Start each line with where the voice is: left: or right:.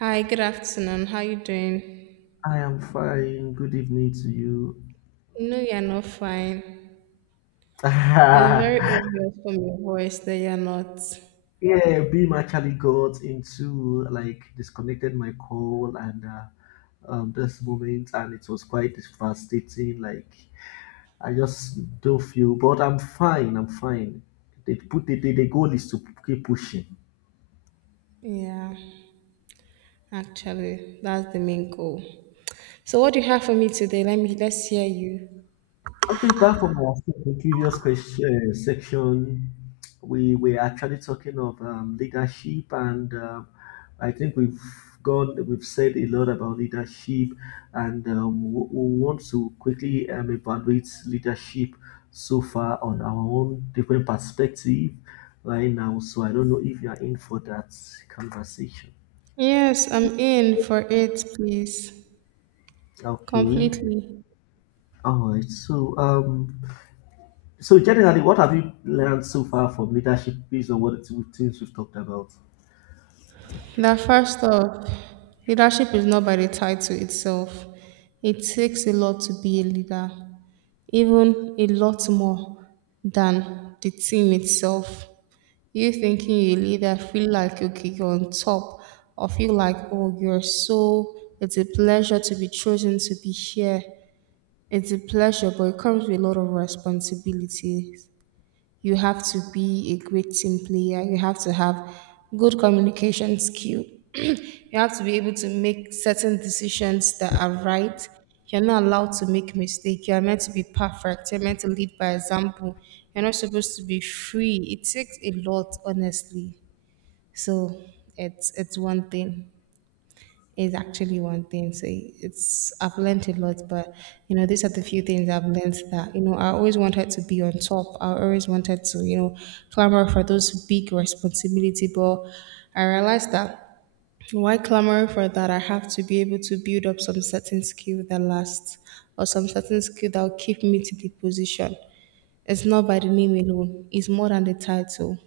right: Hi, good afternoon. How you doing?
left: I am fine. Good evening to you.
right: No, you're not fine. It's very
left: yeah,
right: obvious from your voice that you're not.
left: Beam actually got into like disconnected my call and this moment, and it was quite devastating. Like I just don't feel, but I'm fine. I'm fine. They put the goal is to keep pushing.
right: Yeah, actually, that's the main goal. So what do you have for me today? Let's hear you.
left: Okay, back from our previous question, section, we were actually talking of leadership, and I think we've said a lot about leadership, and we want to quickly evaluate leadership so far on our own different perspective right now. So I don't know if you are in for that conversation.
right: Yes, I'm in for it, please.
left: Okay,
right: Completely.
left: all right. So generally, what have you learned so far from leadership based on what the things we've talked about?
right: Now, first off, leadership is not by the title itself. It takes a lot to be a leader, even a lot more than the team itself. You thinking you leader feel like okay you're on top or feel like oh you're so it's a pleasure to be chosen to be here. It's a pleasure but it comes with a lot of responsibilities. You have to be a great team player. You have to have good communication skill. You have to be able to make certain decisions that are right. You're not allowed to make mistakes. You're meant to be perfect. You're meant to lead by example. You're not supposed to be free. It takes a lot, honestly. So it's one thing. It's actually one thing. So it's I've learned a lot, but you know, these are the few things I've learned that, you know, I always wanted to be on top. I always wanted to, you know, clamor for those big responsibility, but I realized that why clamor for that? I have to be able to build up some certain skill that lasts or some certain skill that will keep me to the position. It's not by the name alone, it's more than the title.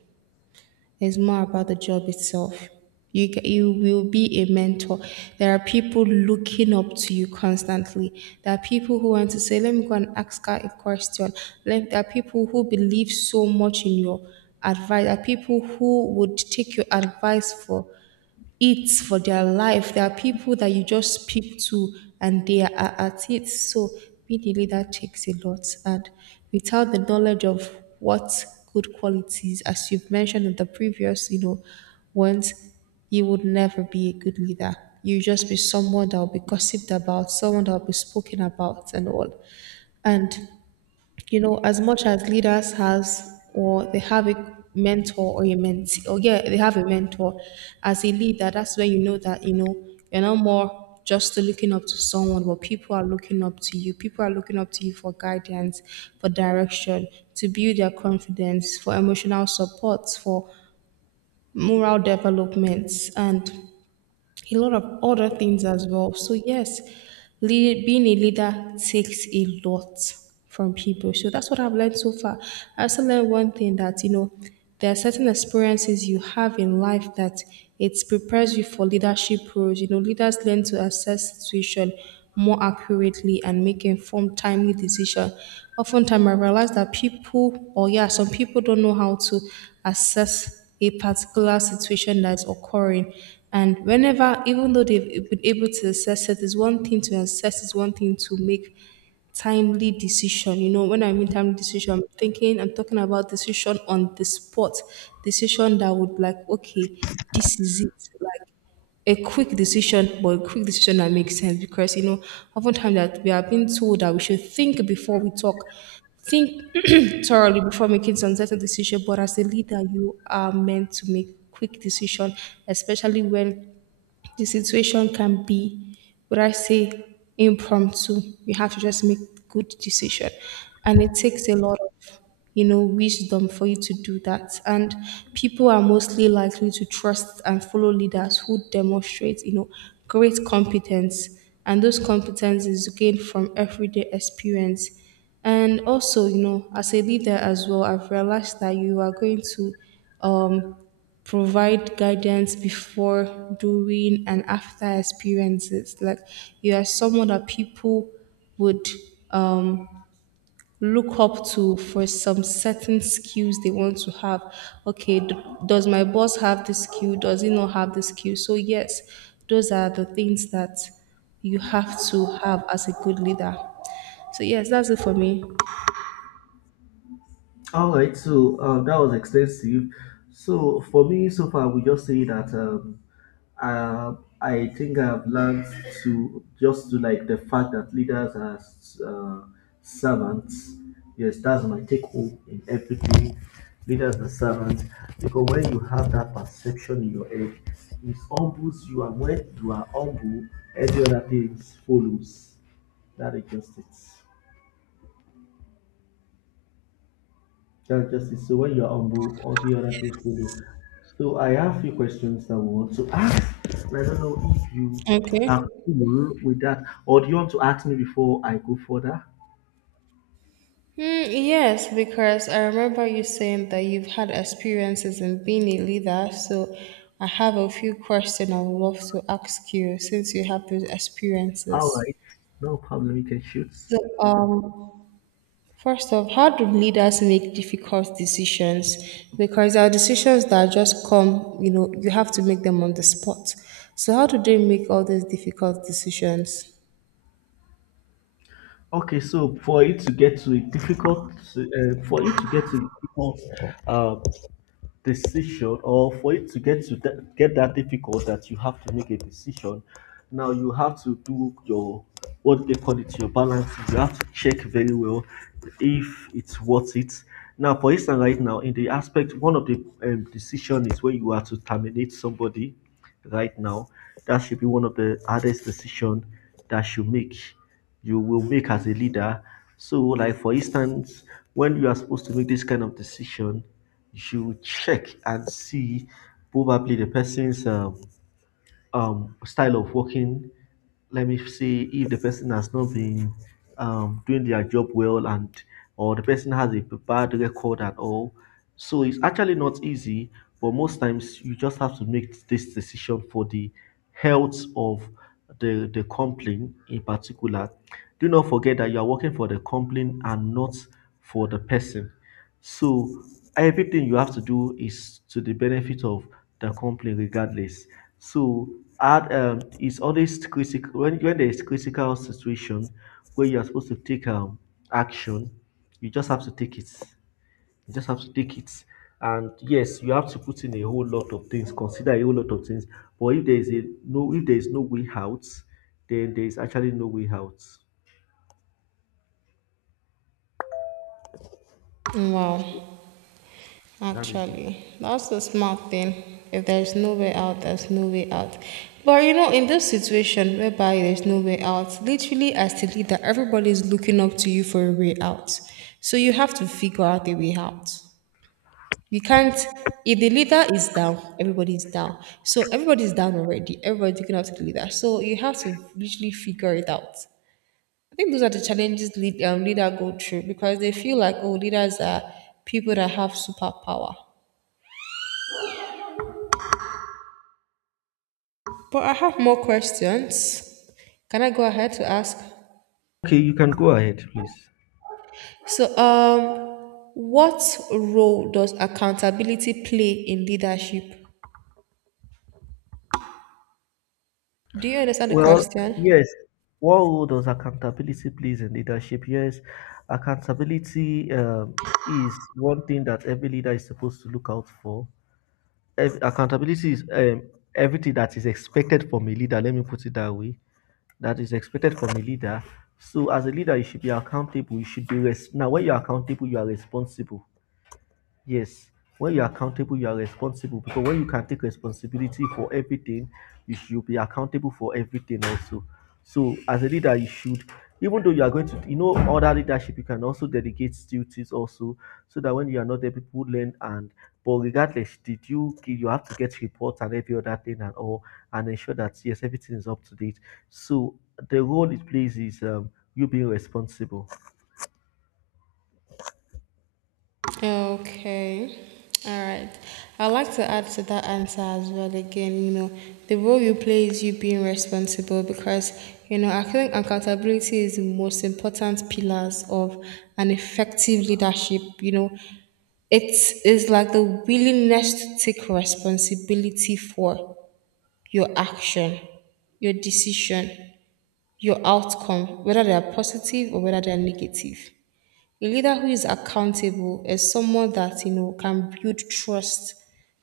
right: It's more about the job itself. You will be a mentor. There are people looking up to you constantly. There are people who want to say, let me go and ask her a question. There are people who believe so much in your advice. There are people who would take your advice for it for their life. There are people that you just speak to and they are at it. So being a leader takes a lot. And without the knowledge of what good qualities, as you've mentioned in the previous, you know, ones, you would never be a good leader. You just be someone that will be gossiped about, someone that will be spoken about and all. And you know, as much as leaders has or they have a mentor or a mentee, or yeah, they have a mentor as a leader, that's where you know that, you know, you're not more just looking up to someone, but people are looking up to you. People are looking up to you for guidance, for direction, to build their confidence, for emotional support, for moral development. And a lot of other things as well. So yes, being a leader takes a lot from people. So that's what I've learned so far. I also learned one thing that you know there are certain experiences you have in life that it prepares you for leadership roles. You know, leaders learn to assess situation more accurately and make informed, timely decision. Oftentimes, I realize that people, or yeah, some people don't know how to assess a particular situation that's occurring. And whenever, even though they've been able to assess it, it's one thing to assess, it's one thing to make timely decision. You know, when I mean timely decision, I'm talking about decision on the spot, decision that would like, okay, this is it. Like a quick decision, but a quick decision that makes sense because you know, oftentimes that we are being told that we should think before we talk, think thoroughly before making some certain decision. But as a leader, you are meant to make quick decision, especially when the situation can be, would I say, impromptu. You have to just make good decision, and it takes a lot of, you know, wisdom for you to do that. And people are mostly likely to trust and follow leaders who demonstrate, you know, great competence, and those competence is gained from everyday experience. And also, you know, as a leader as well, I've realized that you are going to um, provide guidance before, during, and after experiences. Like you are someone that people would um, look up to for some certain skills they want to have. Okay, d- does my boss have this skill? Does he not have this skill? So, yes, those are the things that you have to have as a good leader. So, yes, that's it for me.
left: All right, so that was extensive. So for me, so far, we just say that uh, I think I've learned to like the fact that leaders are uh, servants. Yes, that's my take home in everything. Leaders are servants because when you have that perception in your head, it humbles you, and when you are humble, every other thing follows. That is just it. Just justice, so when you are humble, all the other things will be. So I have few questions I want to ask. And I don't know if you
right: Okay.
left: are cool with that, or do you want to ask me before I go further?
right: Hmm, yes, because I remember you saying that you've had experiences in being a leader. So I have a few questions I would love to ask you since you have those
left: All
right: experiences.
left: right, no problem. You can shoot.
right: So, first off, how do leaders make difficult decisions? Because there are decisions that just come, you know, you have to make them on the spot. So, how do they make all these difficult decisions?
left: Okay, so for you to get to a difficult uh, decision, or for it to get to that, get that difficult that you have to make a decision now, you have to do your, what they call it, your balance. You have to check very well if it's worth it. Now for instance, right now in the aspect, one of the decision is when you are to terminate somebody right now, that should be one of the hardest decisions that you make. You will make as a leader. So, like for instance, when you are supposed to make this kind of decision, you check and see probably the person's style of working. Let me see if the person has not been doing their job well, and or the person has a bad record at all. So it's actually not easy, but most times you just have to make this decision for the health of the company in particular. Do not forget that you are working for the company and not for the person. So everything you have to do is to the benefit of the company, regardless. So add it's always critical, when there is critical situation where you are supposed to take action, you just have to take it. You just have to take it. And yes, you have to put in a whole lot of things, consider a whole lot of things. But if there is a if there is no way out, then there is actually no way out. So
right: Wow.
left: that is it.
right: Actually, that's the smart thing. If there's no way out, there's no way out. But you know, in this situation whereby there's no way out, literally as the leader, everybody's looking up to you for a way out. So you have to figure out a way out. You can't if the leader is down, everybody's down. So everybody's down already. Everybody's looking up to the leader. So you have to literally figure it out. I think those are the challenges leader go through because they feel like oh leaders are people that have superpower. But I have more questions. Can I go ahead to ask?
left: Okay, you can go ahead, please.
right: So, what role does accountability play in leadership? Do you understand the
left: Well,
right: question?
left: yes. What role does accountability plays in leadership? Yes, accountability is one thing that every leader is supposed to look out for. Accountability is everything that is expected from a leader. Let me put it that way. That is expected from a leader. So, as a leader, you should be accountable. You should be res- now. When you're accountable, you are responsible. Yes, when you're accountable, you are responsible, because when you can take responsibility for everything, you should be accountable for everything also. So, as a leader, you should, even though you are going to, you know, other leadership, you can also delegate duties also, so that when you are not there, people learn. And but regardless, you have to get reports and every other thing and all, and ensure that yes, everything is up to date. So the role it plays is you being responsible.
right: Okay. All right. I'd like to add to that answer as well again, you know, the role you play is you being responsible because, you know, I think accountability is the most important pillars of an effective leadership, you know. It is like the willingness to take responsibility for your action, your decision, your outcome, whether they are positive or whether they are negative. A leader who is accountable is someone that you know can build trust,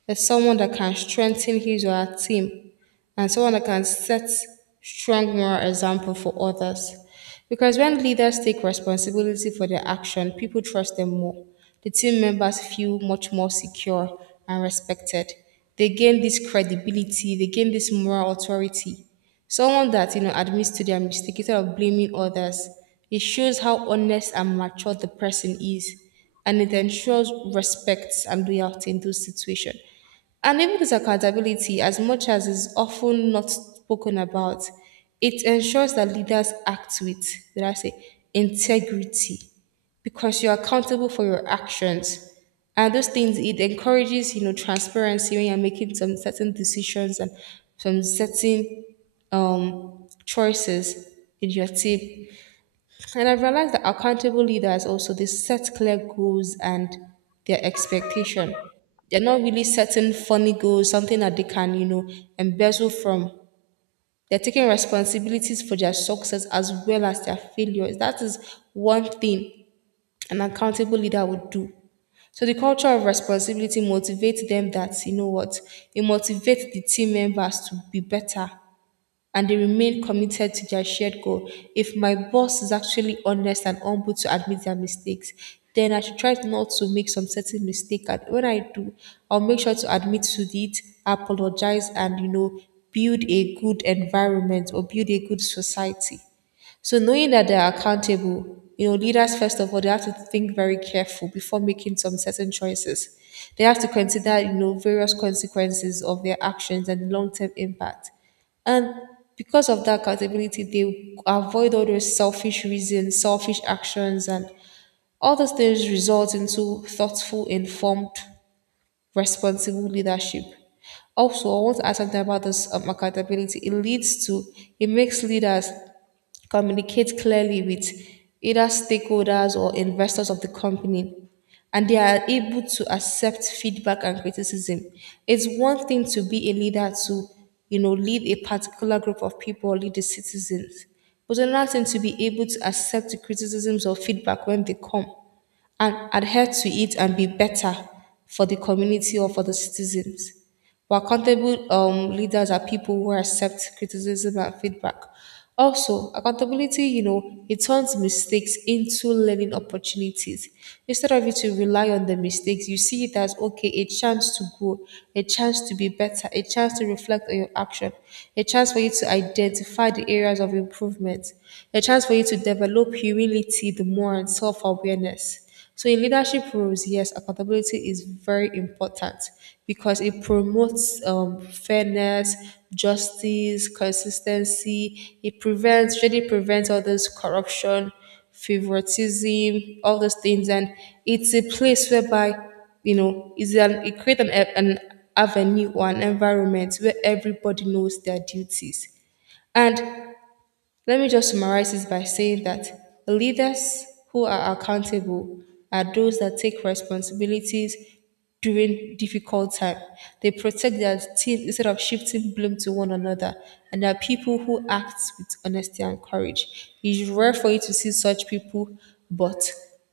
right: is someone that can strengthen his or her team and someone that can set strong moral example for others. Because when leaders take responsibility for their action, people trust them more. The team members feel much more secure and respected. They gain this credibility, they gain this moral authority. Someone that you know admits to their mistake instead of blaming others. It shows how honest and mature the person is, and it ensures respect and loyalty in those situations. And even this accountability, as much as is often not spoken about, it ensures that leaders act with, did I say, integrity, because you're accountable for your actions. And those things, it encourages, you know, transparency when you're making some certain decisions and some certain choices in your team. And I've realized that accountable leaders also they set clear goals and their expectation. They're not really setting funny goals, something that they can, you know, embezzle from. They're taking responsibilities for their success as well as their failures. That is one thing an accountable leader would do. So the culture of responsibility motivates them that you know what it motivates the team members to be better and they remain committed to their shared goal. If my boss is actually honest and humble to admit their mistakes, then I should try not to make some certain mistake. And when I do, I'll make sure to admit to it, apologize, and you know, build a good environment or build a good society. So knowing that they are accountable, you know, leaders first of all they have to think very careful before making some certain choices. They have to consider, you know, various consequences of their actions and long-term impact. And because of that accountability, they avoid all those selfish reasons, selfish actions, and all those things result into thoughtful, informed, responsible leadership. Also, I want to add something about this accountability. It leads to, it makes leaders communicate clearly with either stakeholders or investors of the company, and they are able to accept feedback and criticism. It's one thing to be a leader to, you know, lead a particular group of people or lead the citizens, but another thing to be able to accept the criticisms or feedback when they come and adhere to it and be better for the community or for the citizens. But accountable leaders are people who accept criticism and feedback. Also, accountability, you know, it turns mistakes into learning opportunities. Instead of you to rely on the mistakes, you see it as okay, a chance to grow, a chance to be better, a chance to reflect on your action, a chance for you to identify the areas of improvement, a chance for you to develop humility, the more and self awareness. So in leadership roles, yes, accountability is very important because it promotes fairness, justice, consistency. It prevents, really prevents all this corruption, favoritism, all those things, and it's a place whereby you know it's an it creates an avenue or an environment where everybody knows their duties. And let me just summarize this by saying that the leaders who are accountable are those that take responsibilities during difficult time. They protect their team instead of shifting blame to one another, and there are people who act with honesty and courage. It is rare for you to see such people, but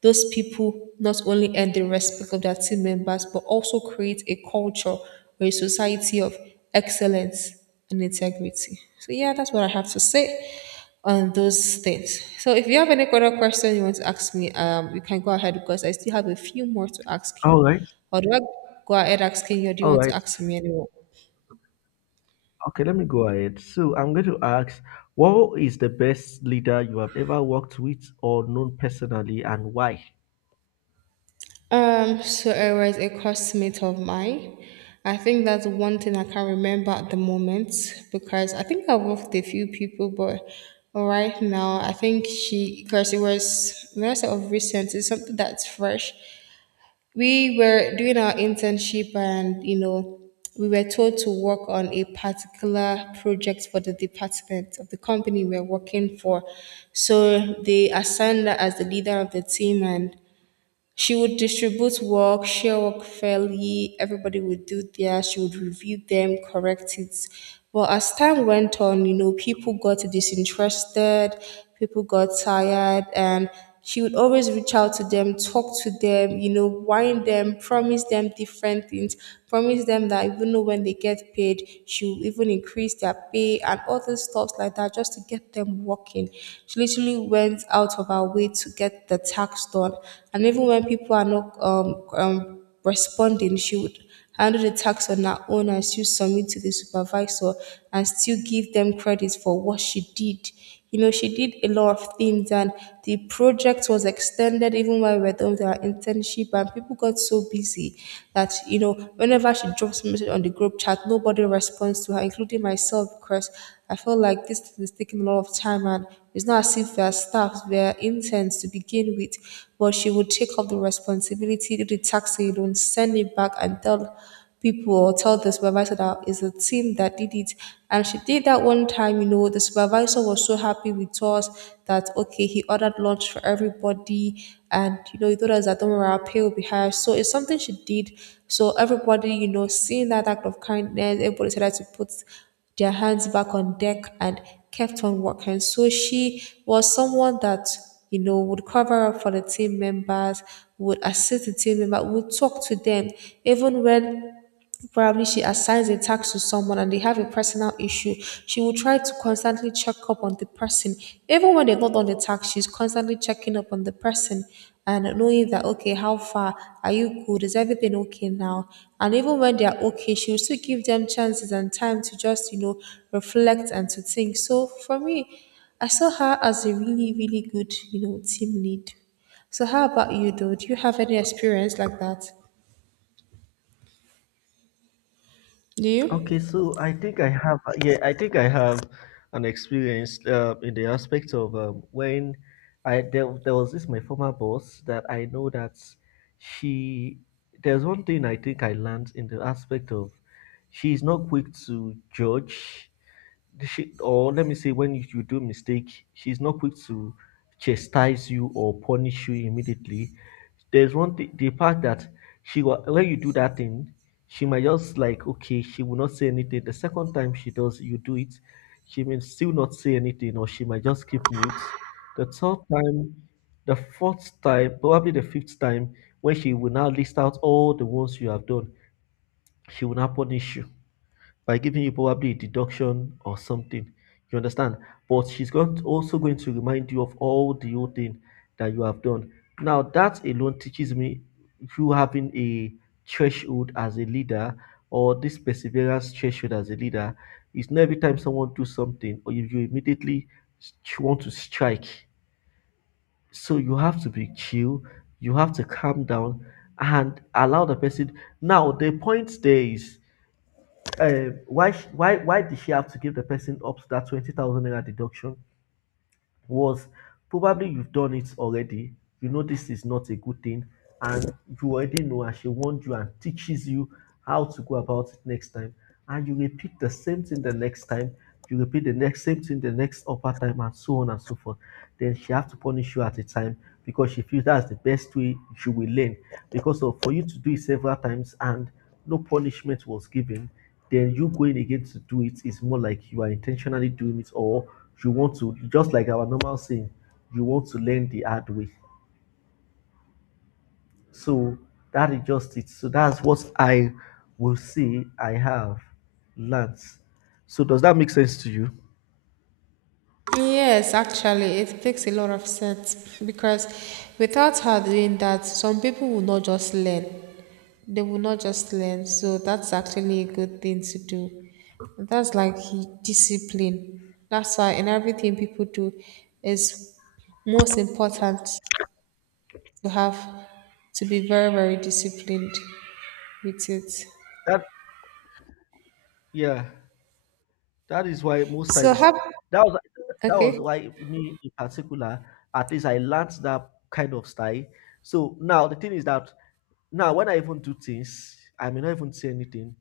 right: those people not only earn the respect of their team members but also create a culture or a society of excellence and integrity. So yeah, that's what I have to say on those things. So if you have any other question you want to ask me, you can go ahead because I still have a few more to ask you.
left: All right,
right: Or do I go ahead asking you, or do you
left: all
right: want to
left: right.
right: ask me anymore?
left: Okay, let me go ahead. So I'm going to ask, what is the best leader you have ever worked with or known personally, and why?
right: So it was a classmate of mine. I think that's one thing I can remember at the moment because I think I've worked with a few people, but right now I think she, because it was, when I say of recent, it's something that's fresh. We were doing our internship, and you know, we were told to work on a particular project for the department of the company we are working for. So they assigned her as the leader of the team, and she would distribute work, share work fairly, everybody would do their, she would review them, correct it. But as time went on, you know, people got disinterested, people got tired, and she would always reach out to them, talk to them, you know, whine them, promise them different things, promise them that even though when they get paid, she'll even increase their pay and all those stuff like that just to get them working. She literally went out of her way to get the tax done. And even when people are not responding, she would handle the tax on her own and still submit to the supervisor and still give them credit for what she did. You know, she did a lot of things, and the project was extended even while we were done with our internship, and people got so busy that, you know, whenever she drops a message on the group chat, nobody responds to her, including myself, because I felt like this thing is taking a lot of time, and it's not as if we are staff, we are interns to begin with. But she would take up the responsibility, do the tax alone, send it back and tell people, or tell the supervisor that it's a team that did it. And she did that one time, you know, the supervisor was so happy with us that, okay, he ordered lunch for everybody. And, you know, he told us that don't worry, our pay will be higher. So it's something she did. So everybody, you know, seeing that act of kindness, everybody decided to put their hands back on deck and kept on working. So she was someone that, you know, would cover up for the team members, would assist the team member, would talk to them, even when probably she assigns a task to someone and they have a personal issue. She will try to constantly check up on the person. Even when they're not on the task, she's constantly checking up on the person and knowing that, okay, how far, are you good? Is everything okay now? And even when they are okay, she will still give them chances and time to just, you know, reflect and to think. So for me, I saw her as a really, really good, you know, team lead. So how about you though? Do you have any experience like that? Do you?
left: Okay, so I think I have an experience in the aspect of when I, there was this my former boss that I know that she there's one thing I think I learned in the aspect of, she's not quick to judge or let me say when you do mistake, she's not quick to chastise you or punish you immediately. There's one thing, the part that when you do that thing, she might just like, okay, she will not say anything. The second time she does you do it, she may still not say anything, or she might just keep mute. The third time, the fourth time, probably the fifth time, when she will now list out all the ones you have done, she will now punish you by giving you probably a deduction or something. You understand? But she's going to, also going to remind you of all the old thing that you have done. Now that alone teaches me, you having a threshold as a leader, or this perseverance threshold as a leader, is not every time someone do something or if you immediately s- want to strike. So you have to be chill, you have to calm down and allow the person. Now the point there is, why did she have to give the person up to that 20,000 naira deduction? Was probably you've done it already. You know this is not a good thing, and you already know, and she warned you and teaches you how to go about it next time, and you repeat the same thing the next time, you repeat the next same thing the next upper time, and so on and so forth. Then she have to punish you at a time because she feels that's the best way you will learn. Because of, for you to do it several times and no punishment was given, then you going again to do it is more like you are intentionally doing it, or you want to just, like our normal saying, you want to learn the hard way. So that is just it. So that's what I will say I have learned. So does that make sense to you?
right: Yes, actually, it makes a lot of sense because without her doing that, some people will not just learn. They will not just learn. So that's actually a good thing to do. That's like discipline. That's why in everything people do is most important to have, to be very, very disciplined with it.
left: that yeah That is why most
right: So
left: times
right: have,
left: that was that was
right: okay.
left: why me in particular, at least I learned that kind of style. So now the thing is that now when I even do things, I may not even say anything.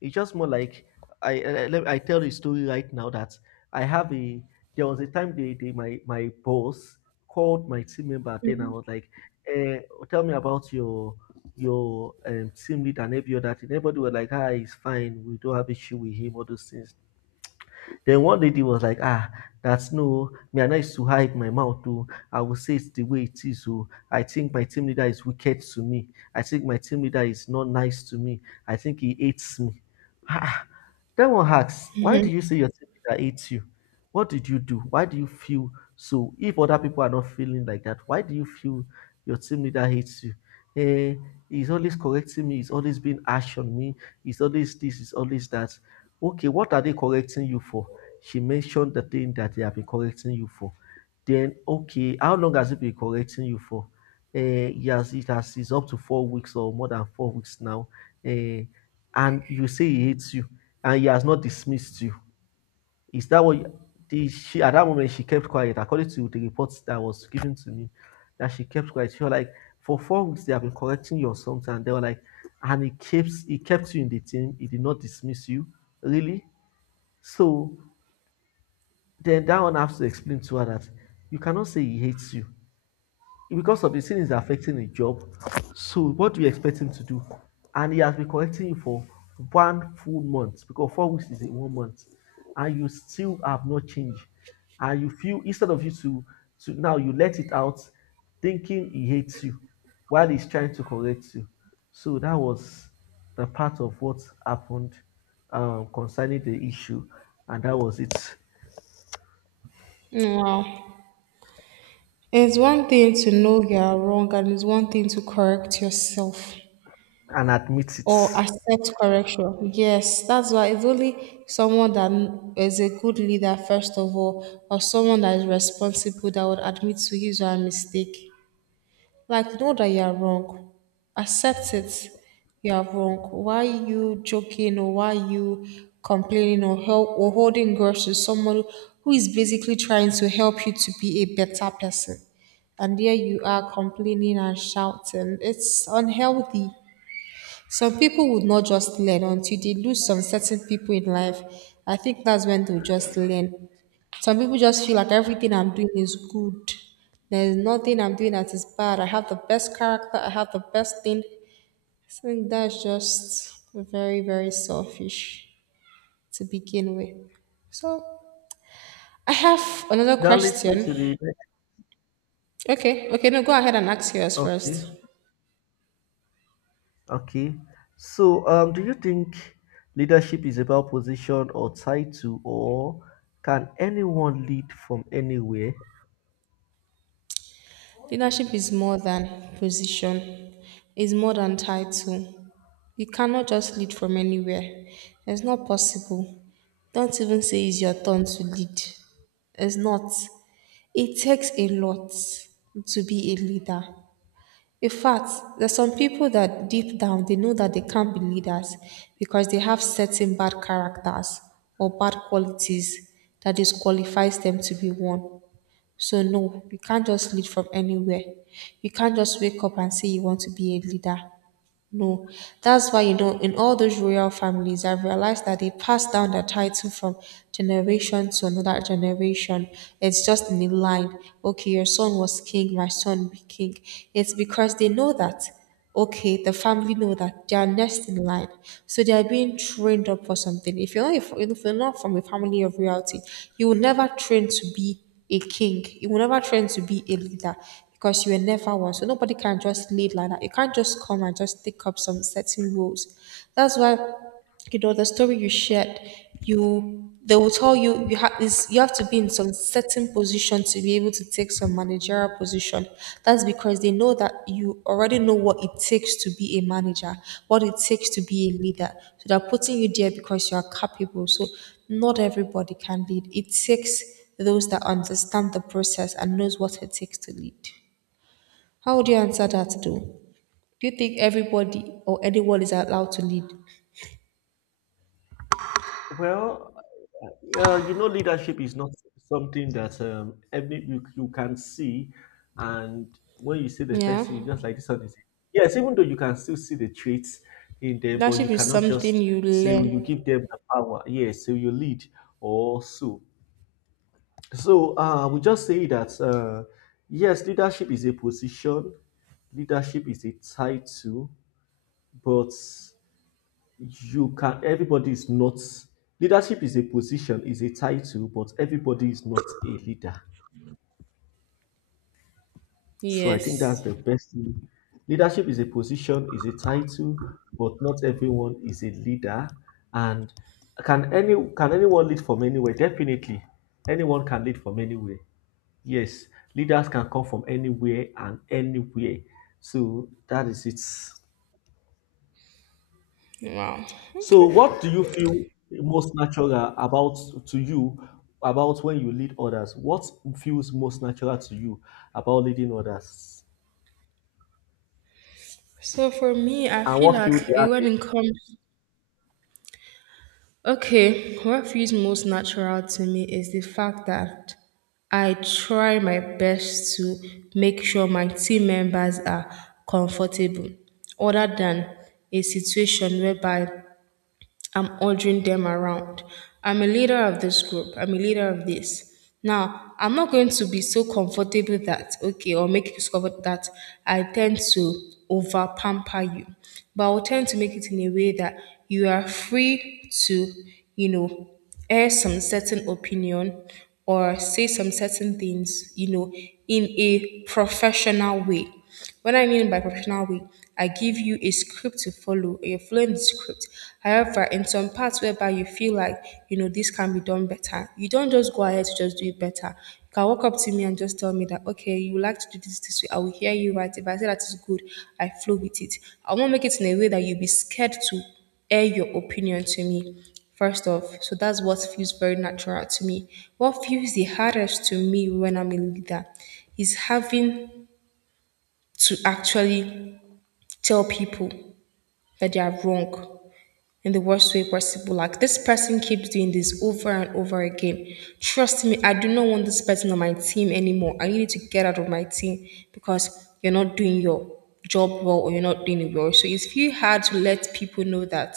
left: It's just more like let- I tell the story right now that I have a, there was a time they, my boss called my team member, then I was like, eh, tell me about your team lead and every other thing. Everybody was like, ah, he's fine. We don't have issue with him. All those things. Then one lady was like, ah, that's no, me, and I know to hide my mouth, too. I will say it's the way it is, oh. I think my team leader is wicked to me. I think my team leader is not nice to me. I think he hates me. Ah, then one asks, why do you say your team leader hates you? What did you do? Why do you feel so? If other people are not feeling like that, why do you feel your team leader hates you? Eh, he's always correcting me. He's always being harsh on me. He's always this. He's always that. Okay, what are they correcting you for? She mentioned the thing that they have been correcting you for. Then, okay, how long has it been correcting you for? Yes, it has. It's up to four weeks or more than four weeks now. Uh, and you say he hates you, and he has not dismissed you. Is that what? She at that moment she kept quiet. According to the reports that was given to me, that she kept quiet. She was like, for four weeks they have been correcting you or something. And they were like, and he kept you in the team. He did not dismiss you, really. So then that one has to explain to her that you cannot say he hates you because of the sin is affecting his job. So what do you expect him to do? And he has been correcting you for one full month, because four weeks is in one month, and you still have not changed. And you feel, instead of you to now you let it out, thinking he hates you while he's trying to correct you. So that was the part of what happened concerning the issue, and that was it.
right: Wow. It's one thing to know you are wrong and it's one thing to correct yourself.
left: And admit it.
right: Or accept correction. Yes, that's why it's only someone that is a good leader, first of all, or someone that is responsible that would admit to his or her mistake. Like, know that you are wrong, accept it. You are wrong. Why are you joking, or why are you complaining or help or holding grudge to someone who is basically trying to help you to be a better person? And there you are complaining and shouting. It's unhealthy. Some people would not just learn until they lose some certain people in life. I think that's when they'll just learn. Some people just feel like everything I'm doing is good. There's nothing I'm doing that is bad. I have the best character. I have the best thing. I think that's just very, very selfish to begin with. So I have another
left: That leads me to the
right: question.
left: next.
right: Okay, okay, no, go ahead and ask yours
left: Okay,
right: first.
left: okay. So, do you think leadership is about position or title, or can anyone lead from anywhere?
right: Leadership is more than position, it's more than title. You cannot just lead from anywhere. It's not possible. Don't even say it's your turn to lead. It's not. It takes a lot to be a leader. In fact, there's some people that deep down they know that they can't be leaders because they have certain bad characters or bad qualities that disqualifies them to be one. So no, you can't just lead from anywhere. You can't just wake up and say you want to be a leader. No. That's why, you know, in all those royal families, I've realized that they pass down the title from generation to another generation. It's just in a line. Okay, your son was king, my son be king. It's because they know that. Okay, the family know that they are next in line, so they are being trained up for something. If you're not, if you're not from a family of royalty, you will never train to be a king. You will never train to be a leader because you were never one. So nobody can just lead like that. You can't just come and just take up some certain rules. That's why, you know, the story you shared, you they will tell you you have is, you have to be in some certain position to be able to take some managerial position. That's because they know that you already know what it takes to be a manager, what it takes to be a leader. So they're putting you there because you are capable. So not everybody can lead. It takes those that understand the process and knows what it takes to lead. How would you answer that though? Do you think everybody or anyone is allowed to lead?
left: Well, you know, leadership is not something that every you, you can see, and when you see the
right: Yeah.
left: person, you just like this one is. Yes, even though you can still see the traits in them, but
right: Leadership
left: you
right: is
left: cannot
right: something
left: just
right: you
left: so you
right: learn.
left: give them the power. Yes, so you lead or so. So we just say that yes, leadership is a position, leadership is a title, but you can. Everybody is not. Leadership is a position, is a title, but everybody is not a leader. So I think that's
right: Yes.
left: the best. Thing. Leadership is a position, is a title, but not everyone is a leader. And can anyone lead from anywhere? Definitely, anyone can lead from anywhere. Yes, leaders can come from anywhere and anywhere. So that is it.
right: Wow.
left: So
right: Okay.
left: what do you feel most natural about to you about when you lead others? What feels most natural to you about leading others?
right: So for me, I
left: And
right: feel
left: what
right: like
left: feel the
right: it- when
left: hardest?
right: it comes, okay, what feels most natural to me is the fact that I try my best to make sure my team members are comfortable, other than a situation whereby I'm ordering them around. I'm a leader of this group. I'm a leader of this. Now, I'm not going to be so comfortable that, okay, or make you discover that I tend to over pamper you. But I will tend to make it in a way that you are free to, you know, air some certain opinion or say some certain things, you know, in a professional way. When I mean by professional way, I give you a script to follow, or you're following the script. However, in some parts whereby you feel like, you know, this can be done better, you don't just go ahead to just do it better. You can walk up to me and just tell me that, okay, you would like to do this this way. I will hear you right. If I say that is good, I flow with it. I won't make it in a way that you'll be scared to air your opinion to me first off. So that's what feels very natural to me. What feels the hardest to me when I'm a leader is having to actually tell people that they are wrong in the worst way possible. Like this person keeps doing this over and over again. Trust me, I do not want this person on my team anymore. I need to get out of my team because you're not doing your job well or you're not doing it well. So it's very hard to let people know that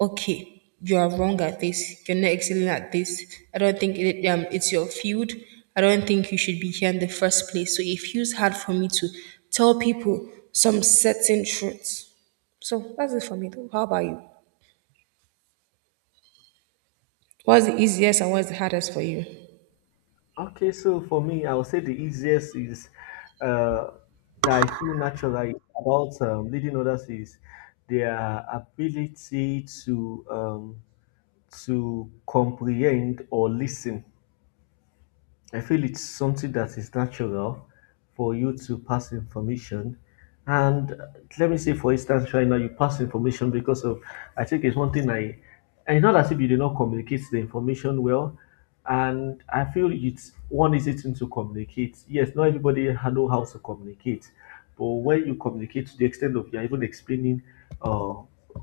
right: okay, you are wrong at this. You're not excelling at this. I don't think it, it's your field. I don't think you should be here in the first place. So it feels hard for me to tell people some certain truths. So that's it for me, though. How about you? What's the easiest and what's the hardest for you?
left: Okay, so for me, I would say the easiest is uh, that I feel natural is about leading others is their ability to um, to comprehend or listen. I feel it's something that is natural for you to pass information. And let me say, for instance, right now you pass information I think it's one thing I, and it's not as if you did not communicate the information well. And I feel it's one easy thing to communicate. Yes, not everybody know how to communicate, but when you communicate to the extent of you're even explaining uh,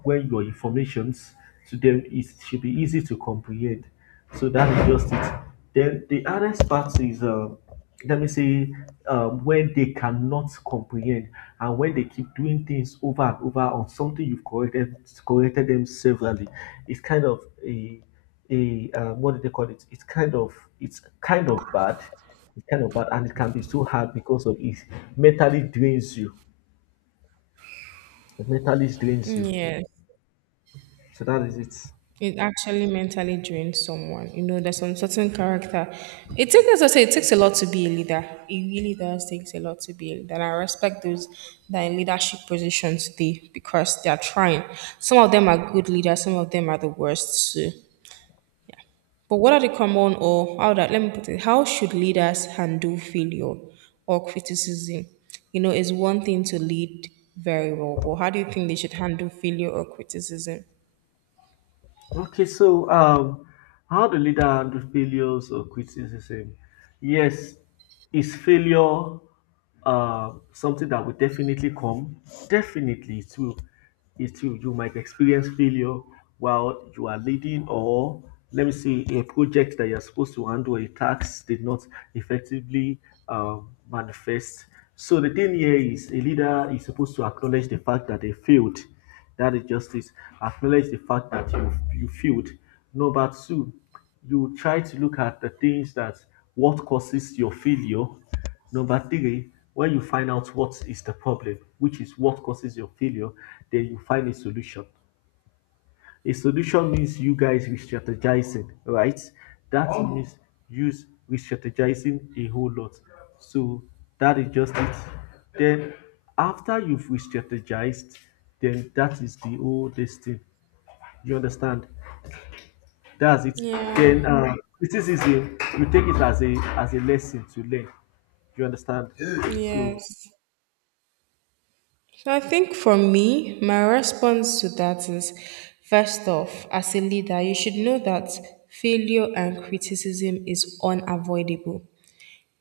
left: where your informations to them, it should be easy to comprehend. So that is just it. Then the hardest part is, let me say, when they cannot comprehend and when they keep doing things over and over on something you've corrected them severally. It's kind of a a what do they call it? It's kind of bad. It's kind of bad, and it can be so hard because of it mentally drains you. It mentally drains
right: Mm,
left: you.
right: yeah.
left: So that is it.
right: It actually mentally drains someone. You know, there's some certain character. It takes, as I say, it takes a lot to be a leader. It really does takes a lot to be a leader. And I respect those that are in leadership positions today because they are trying. Some of them are good leaders, some of them are the worst too. But what are the common or how that let me put it, how should leaders handle failure or criticism? You know, it's one thing to lead very well, but how do you think they should handle failure or criticism?
left: Okay, so how the leader handle failures or criticism? Yes, is failure something that will definitely come? Definitely, it will. It will. You might experience failure while you are leading, or let me see, a project that you're supposed to handle, a task did not effectively manifest. So the thing here is, a leader is supposed to acknowledge the fact that they failed that is justice. Acknowledge the fact that you failed. Number two, you try to look at the things that what causes your failure. Number three, when you find out what is the problem, which is what causes your failure, then you find a solution. A solution means you guys re-strategizing, right? That oh. means use re-strategizing a whole lot. So that is just it. Then after you've re-strategized, then that is the oldest thing. You understand? That's it.
right: Yeah.
left: Then criticism, you take it as a lesson to learn. You understand? So
right: Yes. So I think for me, my response to that is first off, as a leader, you should know that failure and criticism is unavoidable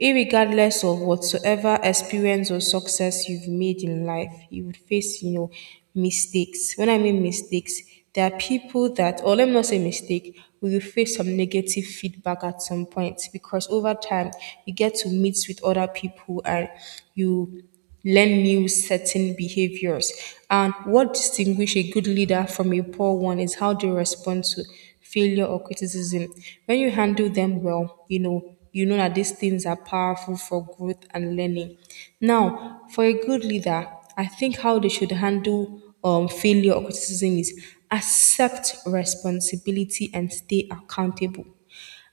right: irregardless of whatsoever experience or success you've made in life, you would face, you know, mistakes. When I mean mistakes, there are people that, or let me not say mistake, we will face some negative feedback at some point because over time you get to meet with other people and you learn new certain behaviors. And what distinguishes a good leader from a poor one is how they respond to failure or criticism. When you handle them well, you know that these things are powerful for growth and learning. Now, for a good leader, I think how they should handle failure or criticism is accept responsibility and stay accountable.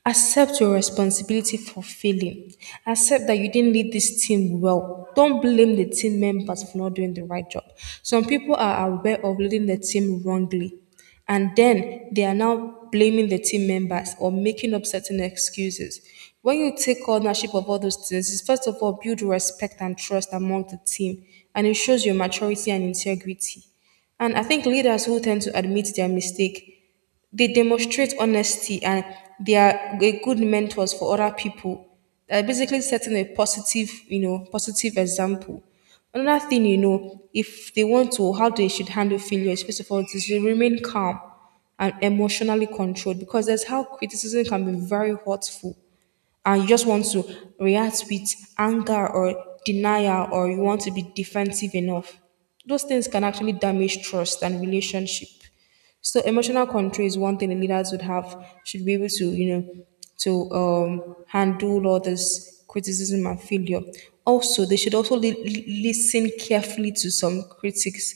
right: Accept your responsibility for failing. Accept that you didn't lead this team well. Don't blame the team members for not doing the right job. Some people are aware of leading the team wrongly, and then they are now blaming the team members or making up certain excuses. When you take ownership of all those things, it's first of all build respect and trust among the team, and it shows your maturity and integrity. And I think leaders who tend to admit their mistake they demonstrate honesty and they are a good mentors for other people. They're basically setting a positive, you know, positive example. Another thing, you know, if they want to, how they should handle failures, first of all, is to remain calm and emotionally controlled because that's how criticism can be very hurtful and you just want to react with anger or denial or you want to be defensive enough. Those things can actually damage trust and relationship. So emotional control is one thing the leaders would have should be able to, you know, to handle all this criticism and failure. Also, they should also listen carefully to some critics.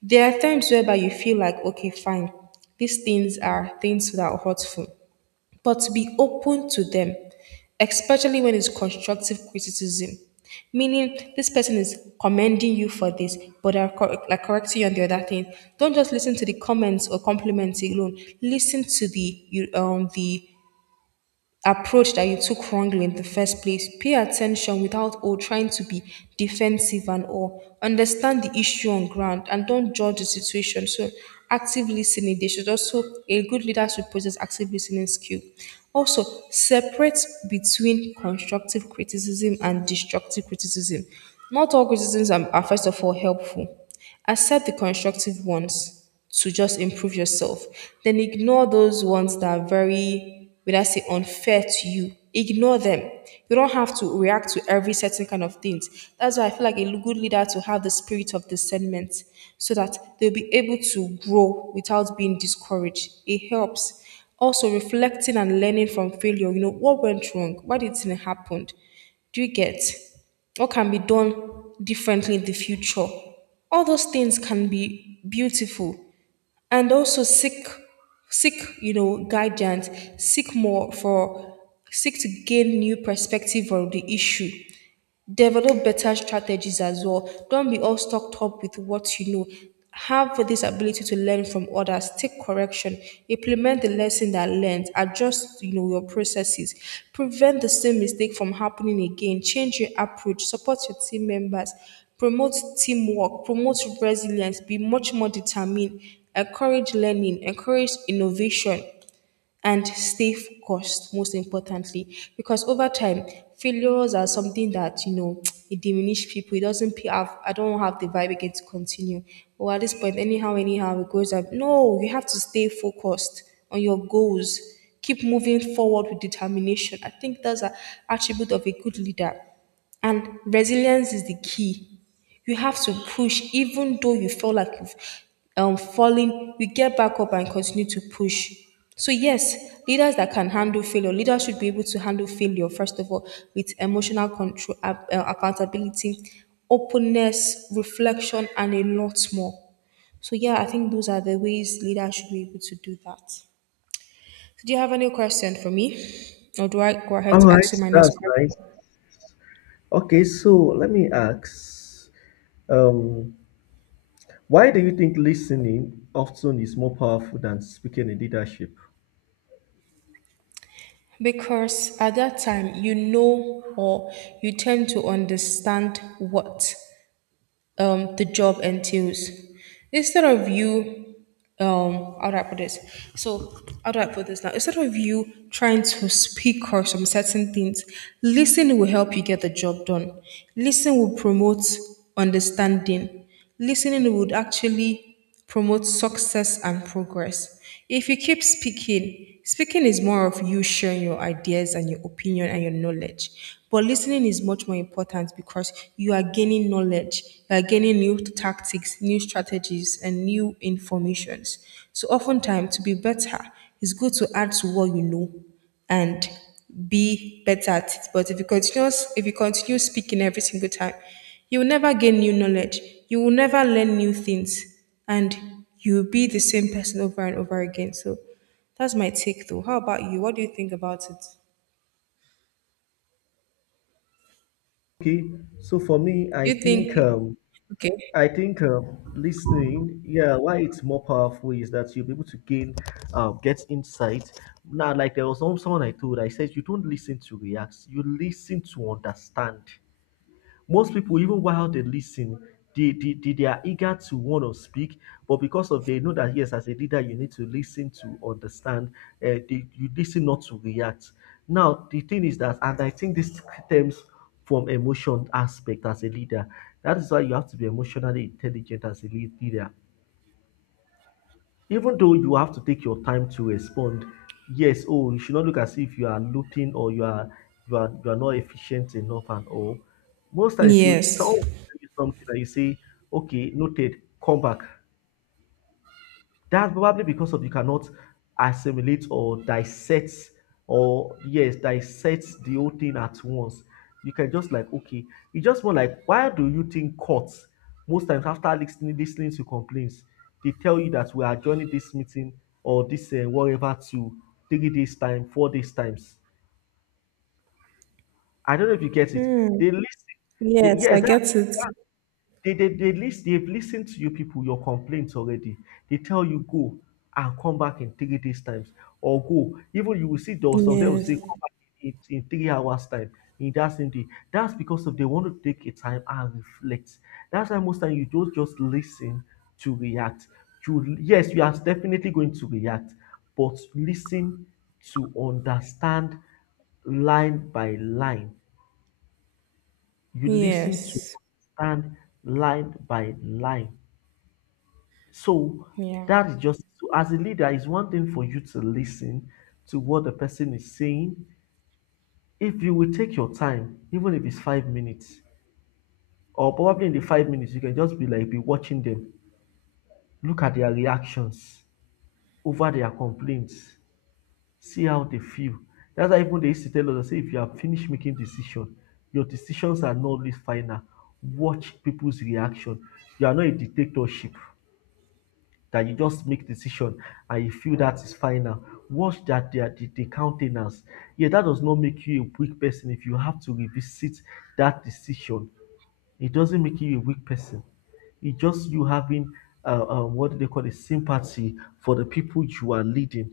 right: There are times whereby you feel like, okay, fine, these things are things that are hurtful but to be open to them, especially when it's constructive criticism. Meaning, this person is commending you for this, but they're like correcting you on the other thing. Don't just listen to the comments or compliments alone. Listen to the approach that you took wrongly in the first place. Pay attention without or trying to be defensive and all. Understand the issue on ground and don't judge the situation. So active listening, they should also a good leader should possess active listening skill. Also, separate between constructive criticism and destructive criticism. Not all criticisms are first of all helpful. Accept the constructive ones to just improve yourself. Then ignore those ones that are very, would I say, unfair to you. Ignore them. You don't have to react to every certain kind of things. That's why I feel like a good leader to have the spirit of discernment so that they'll be able to grow without being discouraged. It helps. Also reflecting and learning from failure. You know, what went wrong? Why did it happen? Do you get what can be done differently in the future? All those things can be beautiful and also seek seek you know guidance seek more for seek to gain new perspective on the issue develop better strategies as well. Don't be all stocked up with what you know. Have this ability to learn from others, take correction, implement the lesson that learned, adjust you know your processes, prevent the same mistake from happening again, change your approach, support your team members, promote teamwork, promote resilience, be much more determined, encourage learning, encourage innovation, and stay focused most importantly because over time failures are something that you know it diminishes people, it doesn't pay off, I don't have the vibe again to continue or at this point, anyhow it goes up, no, you have to stay focused on your goals, keep moving forward with determination. I think that's an attribute of a good leader, and resilience is the key. You have to push, even though you feel like you've fallen, you get back up and continue to push. So, yes, leaders that can handle failure, leaders should be able to handle failure, first of all, with emotional control, accountability, openness, reflection, and a lot more. So, yeah, I think those are the ways leaders should be able to do that. So do you have any question for me? Or do I go ahead
left: all
right: to
left: right,
right: ask you my next
left: that's nice.
right: question?
left: Okay, so let me ask. Um, Why do you think listening often is more powerful than speaking in leadership?
right: Because at that time, you know or you tend to understand what the job entails. Instead of you, how do I put this? So, how do I put this now? Instead of you trying to speak or some certain things, listening will help you get the job done. Listening will promote understanding. Listening would actually promote success and progress. If you keep speaking, speaking is more of you sharing your ideas and your opinion and your knowledge. But listening is much more important because you are gaining knowledge, you are gaining new tactics, new strategies, and new informations. So oftentimes to be better, it's good to add to what you know and be better at it. But if you continue speaking every single time, you will never gain new knowledge. You will never learn new things, and you'll be the same person over and over again. So that's my take, though. How about you? What do you think about it?
left: Okay, so for me,
right: Do you think? Okay.
left: I think listening, yeah, why it's more powerful is that you'll be able to gain, get insight. Now, like there was someone I told, I said you don't listen to react, you listen to understand. Most people, even while they listen, they are eager to want to speak, but because of they know that yes, as a leader, you need to listen to understand. You listen not to react. Now the thing is that, and I think this stems from emotion aspect as a leader. That is why you have to be emotionally intelligent as a leader even though you have to take your time to respond yes oh you should not look as if you are looping or you are not efficient enough and all most times you someone
right: Yes.
left: will tell you something and you say okay noted come back that's probably because of you cannot assimilate or dissect or yes, dissect the whole thing at once. You can just like okay, it's just more like why do you think courts most times after listening to complaints, they tell you that we are joining this meeting or this whatever to 3 days time, 4 days times. I don't know if you get it.
right: Hmm.
left: They listen. They,
right: Yes, I
left: yes, that
right: get it.
left: they list, they've listened to you people, your complaints already. They tell you go and come back in 3 days' times or go. Even you will see there was some they will say
right: Yes.
left: come back in 3 hours' time in that same day. That's because of they want to take a time and reflect. That's why most time you don't just listen to react. You yes, you are definitely going to react, but listen to understand line by line. You listen to
right: Yes.
left: understand line by line. So
right: Yeah.
left: that is just so as a leader, it's one thing for you to listen to what the person is saying. If you will take your time, even if it's 5 minutes, or probably in the 5 minutes, you can just be like be watching them, look at their reactions over their complaints, see how they feel. That's why even they used to tell us, say, if you have finished making decision, your decisions are not always final. Watch people's reaction. You are not a dictatorship. That you just make decision and you feel that is final. Watch that the countenance. Yeah, that does not make you a weak person if you have to revisit that decision. It doesn't make you a weak person. It's just you having what do they call it sympathy for the people you are leading.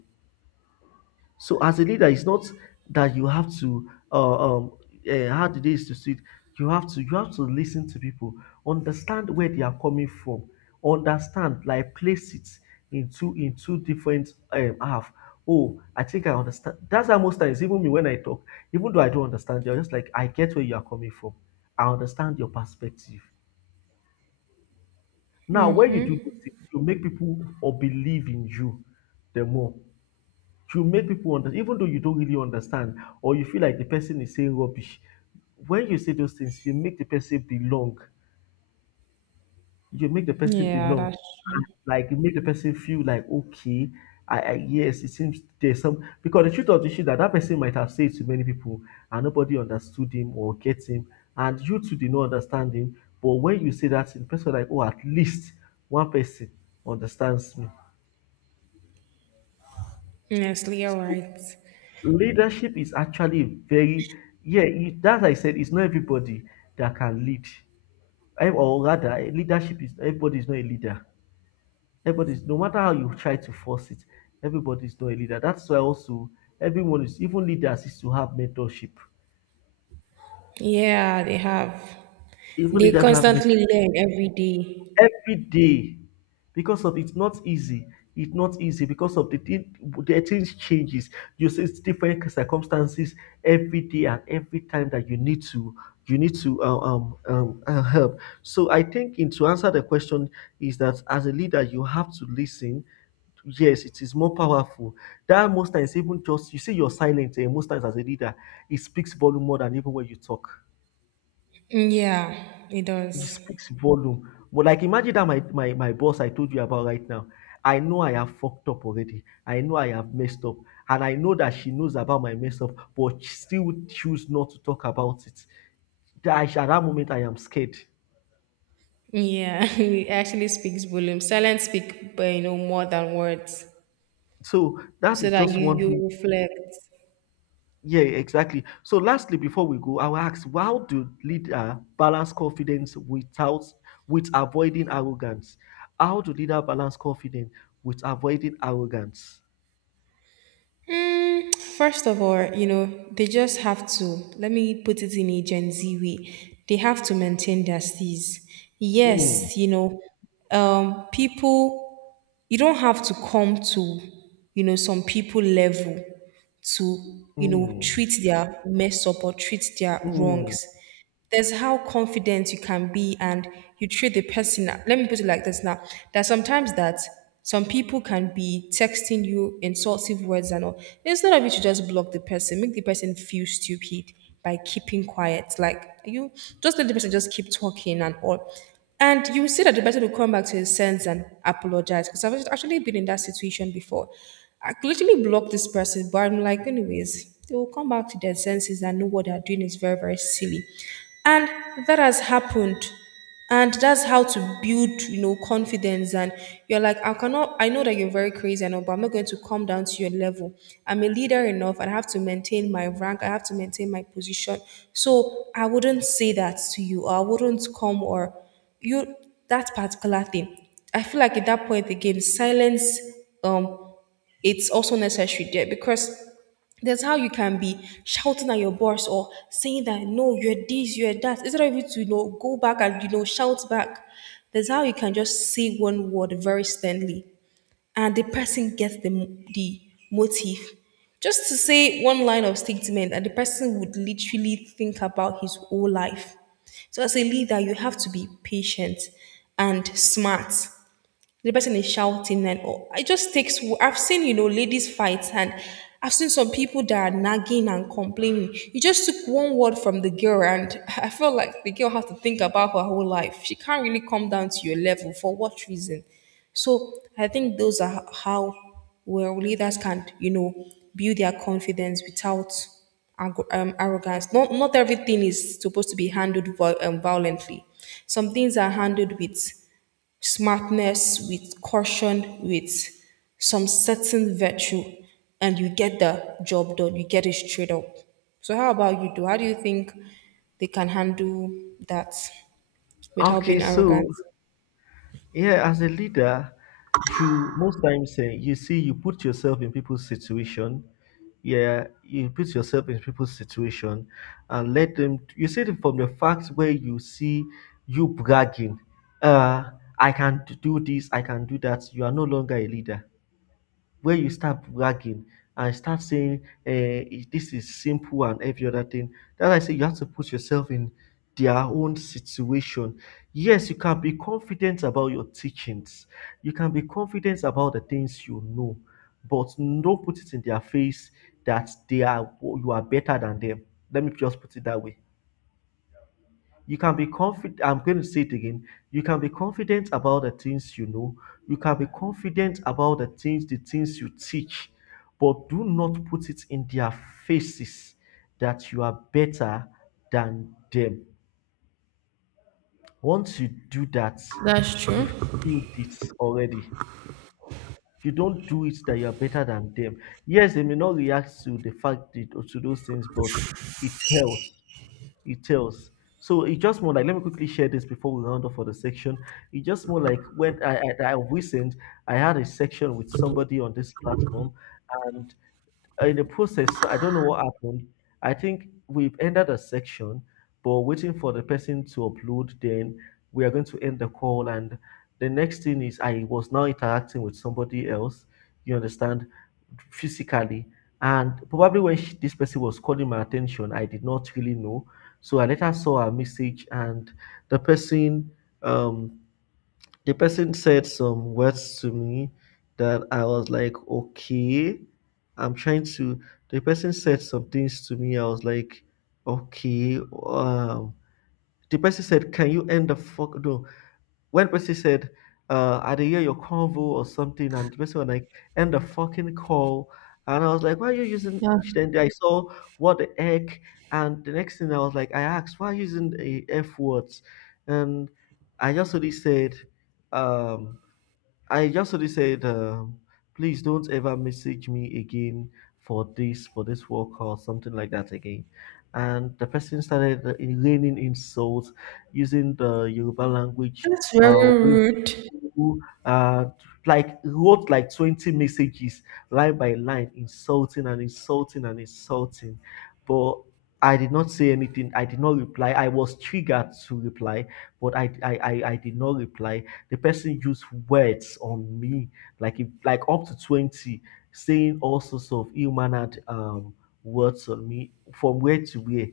left: So as a leader, it's not that you have to how the days to sit. You have to listen to people, understand where they are coming from, understand like place it into different half. Oh, I think I understand. That's how most times even me when I talk, even though I don't understand, they're just like I get where you are coming from. I understand your perspective. Now, when you do those things, you make people or believe in you the more you make people understand, even though you don't really understand, or you feel like the person is saying rubbish. When you say those things, you make the person belong. You make the person
right: Yeah,
left: belong.
right: that's true.
left: Like you make the person feel like okay, I yes, it seems there's some because the truth of the issue that that person might have said to many people and nobody understood him or get him, and you too did not understand him. But when you say that, the person like oh, at least one person understands me.
right: Yes, you're
left: So
right: right.
left: leadership is actually very yeah it, that I said it's not everybody that can lead leadership is everybody is not a leader everybody's no matter how you try to force it everybody's not a leader that's why also everyone is even leaders is to have mentorship
right: Yeah, they have.
left: even
right: They
left: leaders have
right: constantly learn every day.
left: every day because of it's not easy because of the things changes you see it's different circumstances every day and every time that you need to help so I think in to answer the question is that as a leader you have to listen yes it is more powerful that most times even just you see your silence most times as a leader it speaks volume more than even when you talk
right: Yeah, it
left: it
right: does.
left: speaks volume. But like imagine that my boss I told you about right now. I know I have fucked up already. I know I have messed up. And I know that she knows about my mess up, but she still choose not to talk about it. That I, at that moment I am scared.
right: Yeah, it actually speaks volume. Silence speak, but you know more than words,
left: So that
right: so
left: is
right: that
left: just
right: you
left: one
right: you
left: thing.
right: reflect.
left: Yeah, exactly. So lastly, before we go, I will ask how do leader balance confidence without with avoiding arrogance? How do leader balance confidence with avoiding arrogance?
right: First of all, you know they just have to. Let me put it in a Gen Z way. They have to maintain their C's.
left: Mm,
right: Yes, you know, people you don't have to come to you know some people level to you know
left: mm.
right: treat their mess up or treat their
left: Hmm.
right: wrongs there's how confident you can be and you treat the person let me put it like this now that sometimes that some people can be texting you insultive words and all instead of you to just block the person make the person feel stupid by keeping quiet like you just let the person just keep talking and all and you will see that the person will come back to his sense and apologize. Because I've actually been in that situation before. I literally blocked this person, but I'm like, anyways, they will come back to their senses and know what they're doing is very, very silly. And that has happened. And that's how to build, you know, confidence. And you're like, I cannot, I know that you're very crazy and all, but I'm not going to come down to your level. I'm a leader enough. I have to maintain my rank. I have to maintain my position. So I wouldn't say that to you, or I wouldn't come or you that particular thing. I feel like at that point again, silence um it's also necessary there because that's how you can be shouting at your boss or saying that no, you're this, you're that. Instead of you to you know go back and you know shout back. That's how you can just say one word very sternly and the person gets the motive. Just to say one line of statement, and the person would literally think about his whole life. So as a leader, you have to be patient and smart the person is shouting and all. It just takes. I've seen you know ladies fight and I've seen some people that are nagging and complaining. You just took one word from the girl and I felt like the girl has to think about her whole life. She can't really come down to your level for what reason? So I think those are how where leaders can you know build their confidence without arrogance. Not everything is supposed to be handled violently. Some things are handled with smartness with caution with some certain virtue and you get the job done you get it straight up so how about you do how do you think they can handle that without
left: Okay,
right: being
left: so
right: arrogant.
left: yeah, as a leader, you most times you see you put yourself in people's situation. Yeah, you put yourself in people's situation and let them. You see it from the facts where you see you bragging. Uh, I can do this. I can do that. You are no longer a leader, where you start bragging and start saying uh, this is simple and every other thing. That's why I say you have to put yourself in their own situation. Yes, you can be confident about your teachings. You can be confident about the things you know, but don't put it in their face that they are you are better than them. Let me just put it that way. You can be confident. I'm going to say it again. You can be confident about the things you know. You can be confident about the things you teach, but do not put it in their faces that you are better than them. Once you do that,
right: That's
left: you
right: true.
left: feel it already. You don't do it that you are better than them. Yes, they may not react to to those things, but it helps. It tells. So it's just more like, let me quickly share this before we round off for the section. It's just more like when I recent I had a section with somebody on this platform, and in the process, I don't know what happened. I think we've ended a section, but waiting for the person to upload, then we are going to end the call. And the next thing is, I was now interacting with somebody else, you understand, physically. And probably when this person was calling my attention, I did not really know. So I later saw a message, and the person, um, the person said some words to me that I was like, okay, I'm trying to. The person said some things to me. I was like, okay. Um, the person said, can you end the fuck? No. When person said, I did hear your convo or something, and the person was like, end the fucking call. And I was like, why are you using? Then I saw, what the heck. And the next thing I was like, I asked, why are you using a F words? And I just only said, um, I just only said, please don't ever message me again for this work or something like that again. And the person started raining insults using the Yoruba language.
right: That's
left: Uh,
right: very rude.
left: uh, like wrote like 20 messages line by line, insulting and insulting and insulting. But I did not say anything. I did not reply. I was triggered to reply, but I did not reply. The person used words on me, like if, like up to 20, saying all sorts of ill mannered words on me from where to where,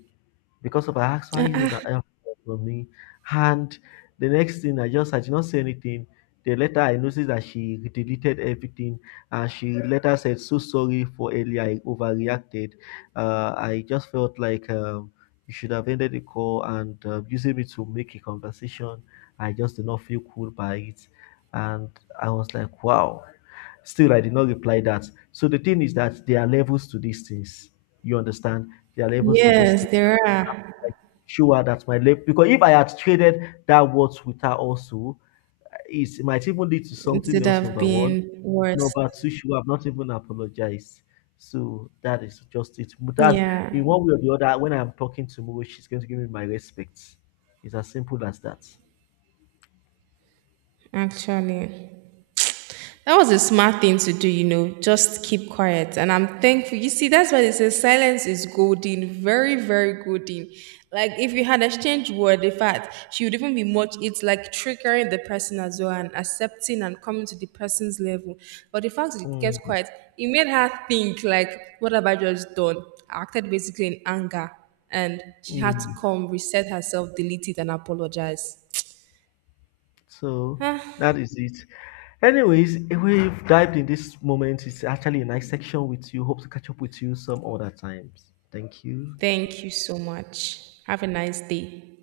left: because of I asked why is
right: Uh,
left: it not help for me? And the next thing, I did not say anything. The later I noticed that she deleted everything and she later said, so sorry for earlier, I overreacted. I just felt like, you should have ended the call and using me to make a conversation. I just did not feel cool by it. And I was like, wow. Still, I did not reply that. So the thing is that there are levels to these things. You understand? There are levels to these
right: yes
left: things,
right: there are.
left: like show her that's my left. Because if I had traded that words with her also, it might even lead to
right: It
left: something
right: could
left: else.
right: have
left: Number one,
right: been worse.
left: number two, she would have not even apologized. So that is just it. But that's
right: Yeah,
left: in one way or the other. When I'm talking to Mo, she's going to give me my respects. It's as simple as that.
right: actually that was a smart thing to do, you know, just keep quiet. And I'm thankful. You see, that's why they say silence is golden, very, very golden. Like if you had exchanged word, in fact, she would even be much, it's like triggering the person as well and accepting and coming to the person's level. But the fact that it kept
left: Mm,
right: quiet, it made her think like, what have I just done? I acted basically in anger and she had to
left: mm.
right: come, reset herself, delete it and apologize.
left: So
right: Ah,
left: that is it. Anyways, we've dived in this moment. It's actually a nice section with you. Hope to catch up with you some other times. Thank you.
right: thank you so much. Have a nice day.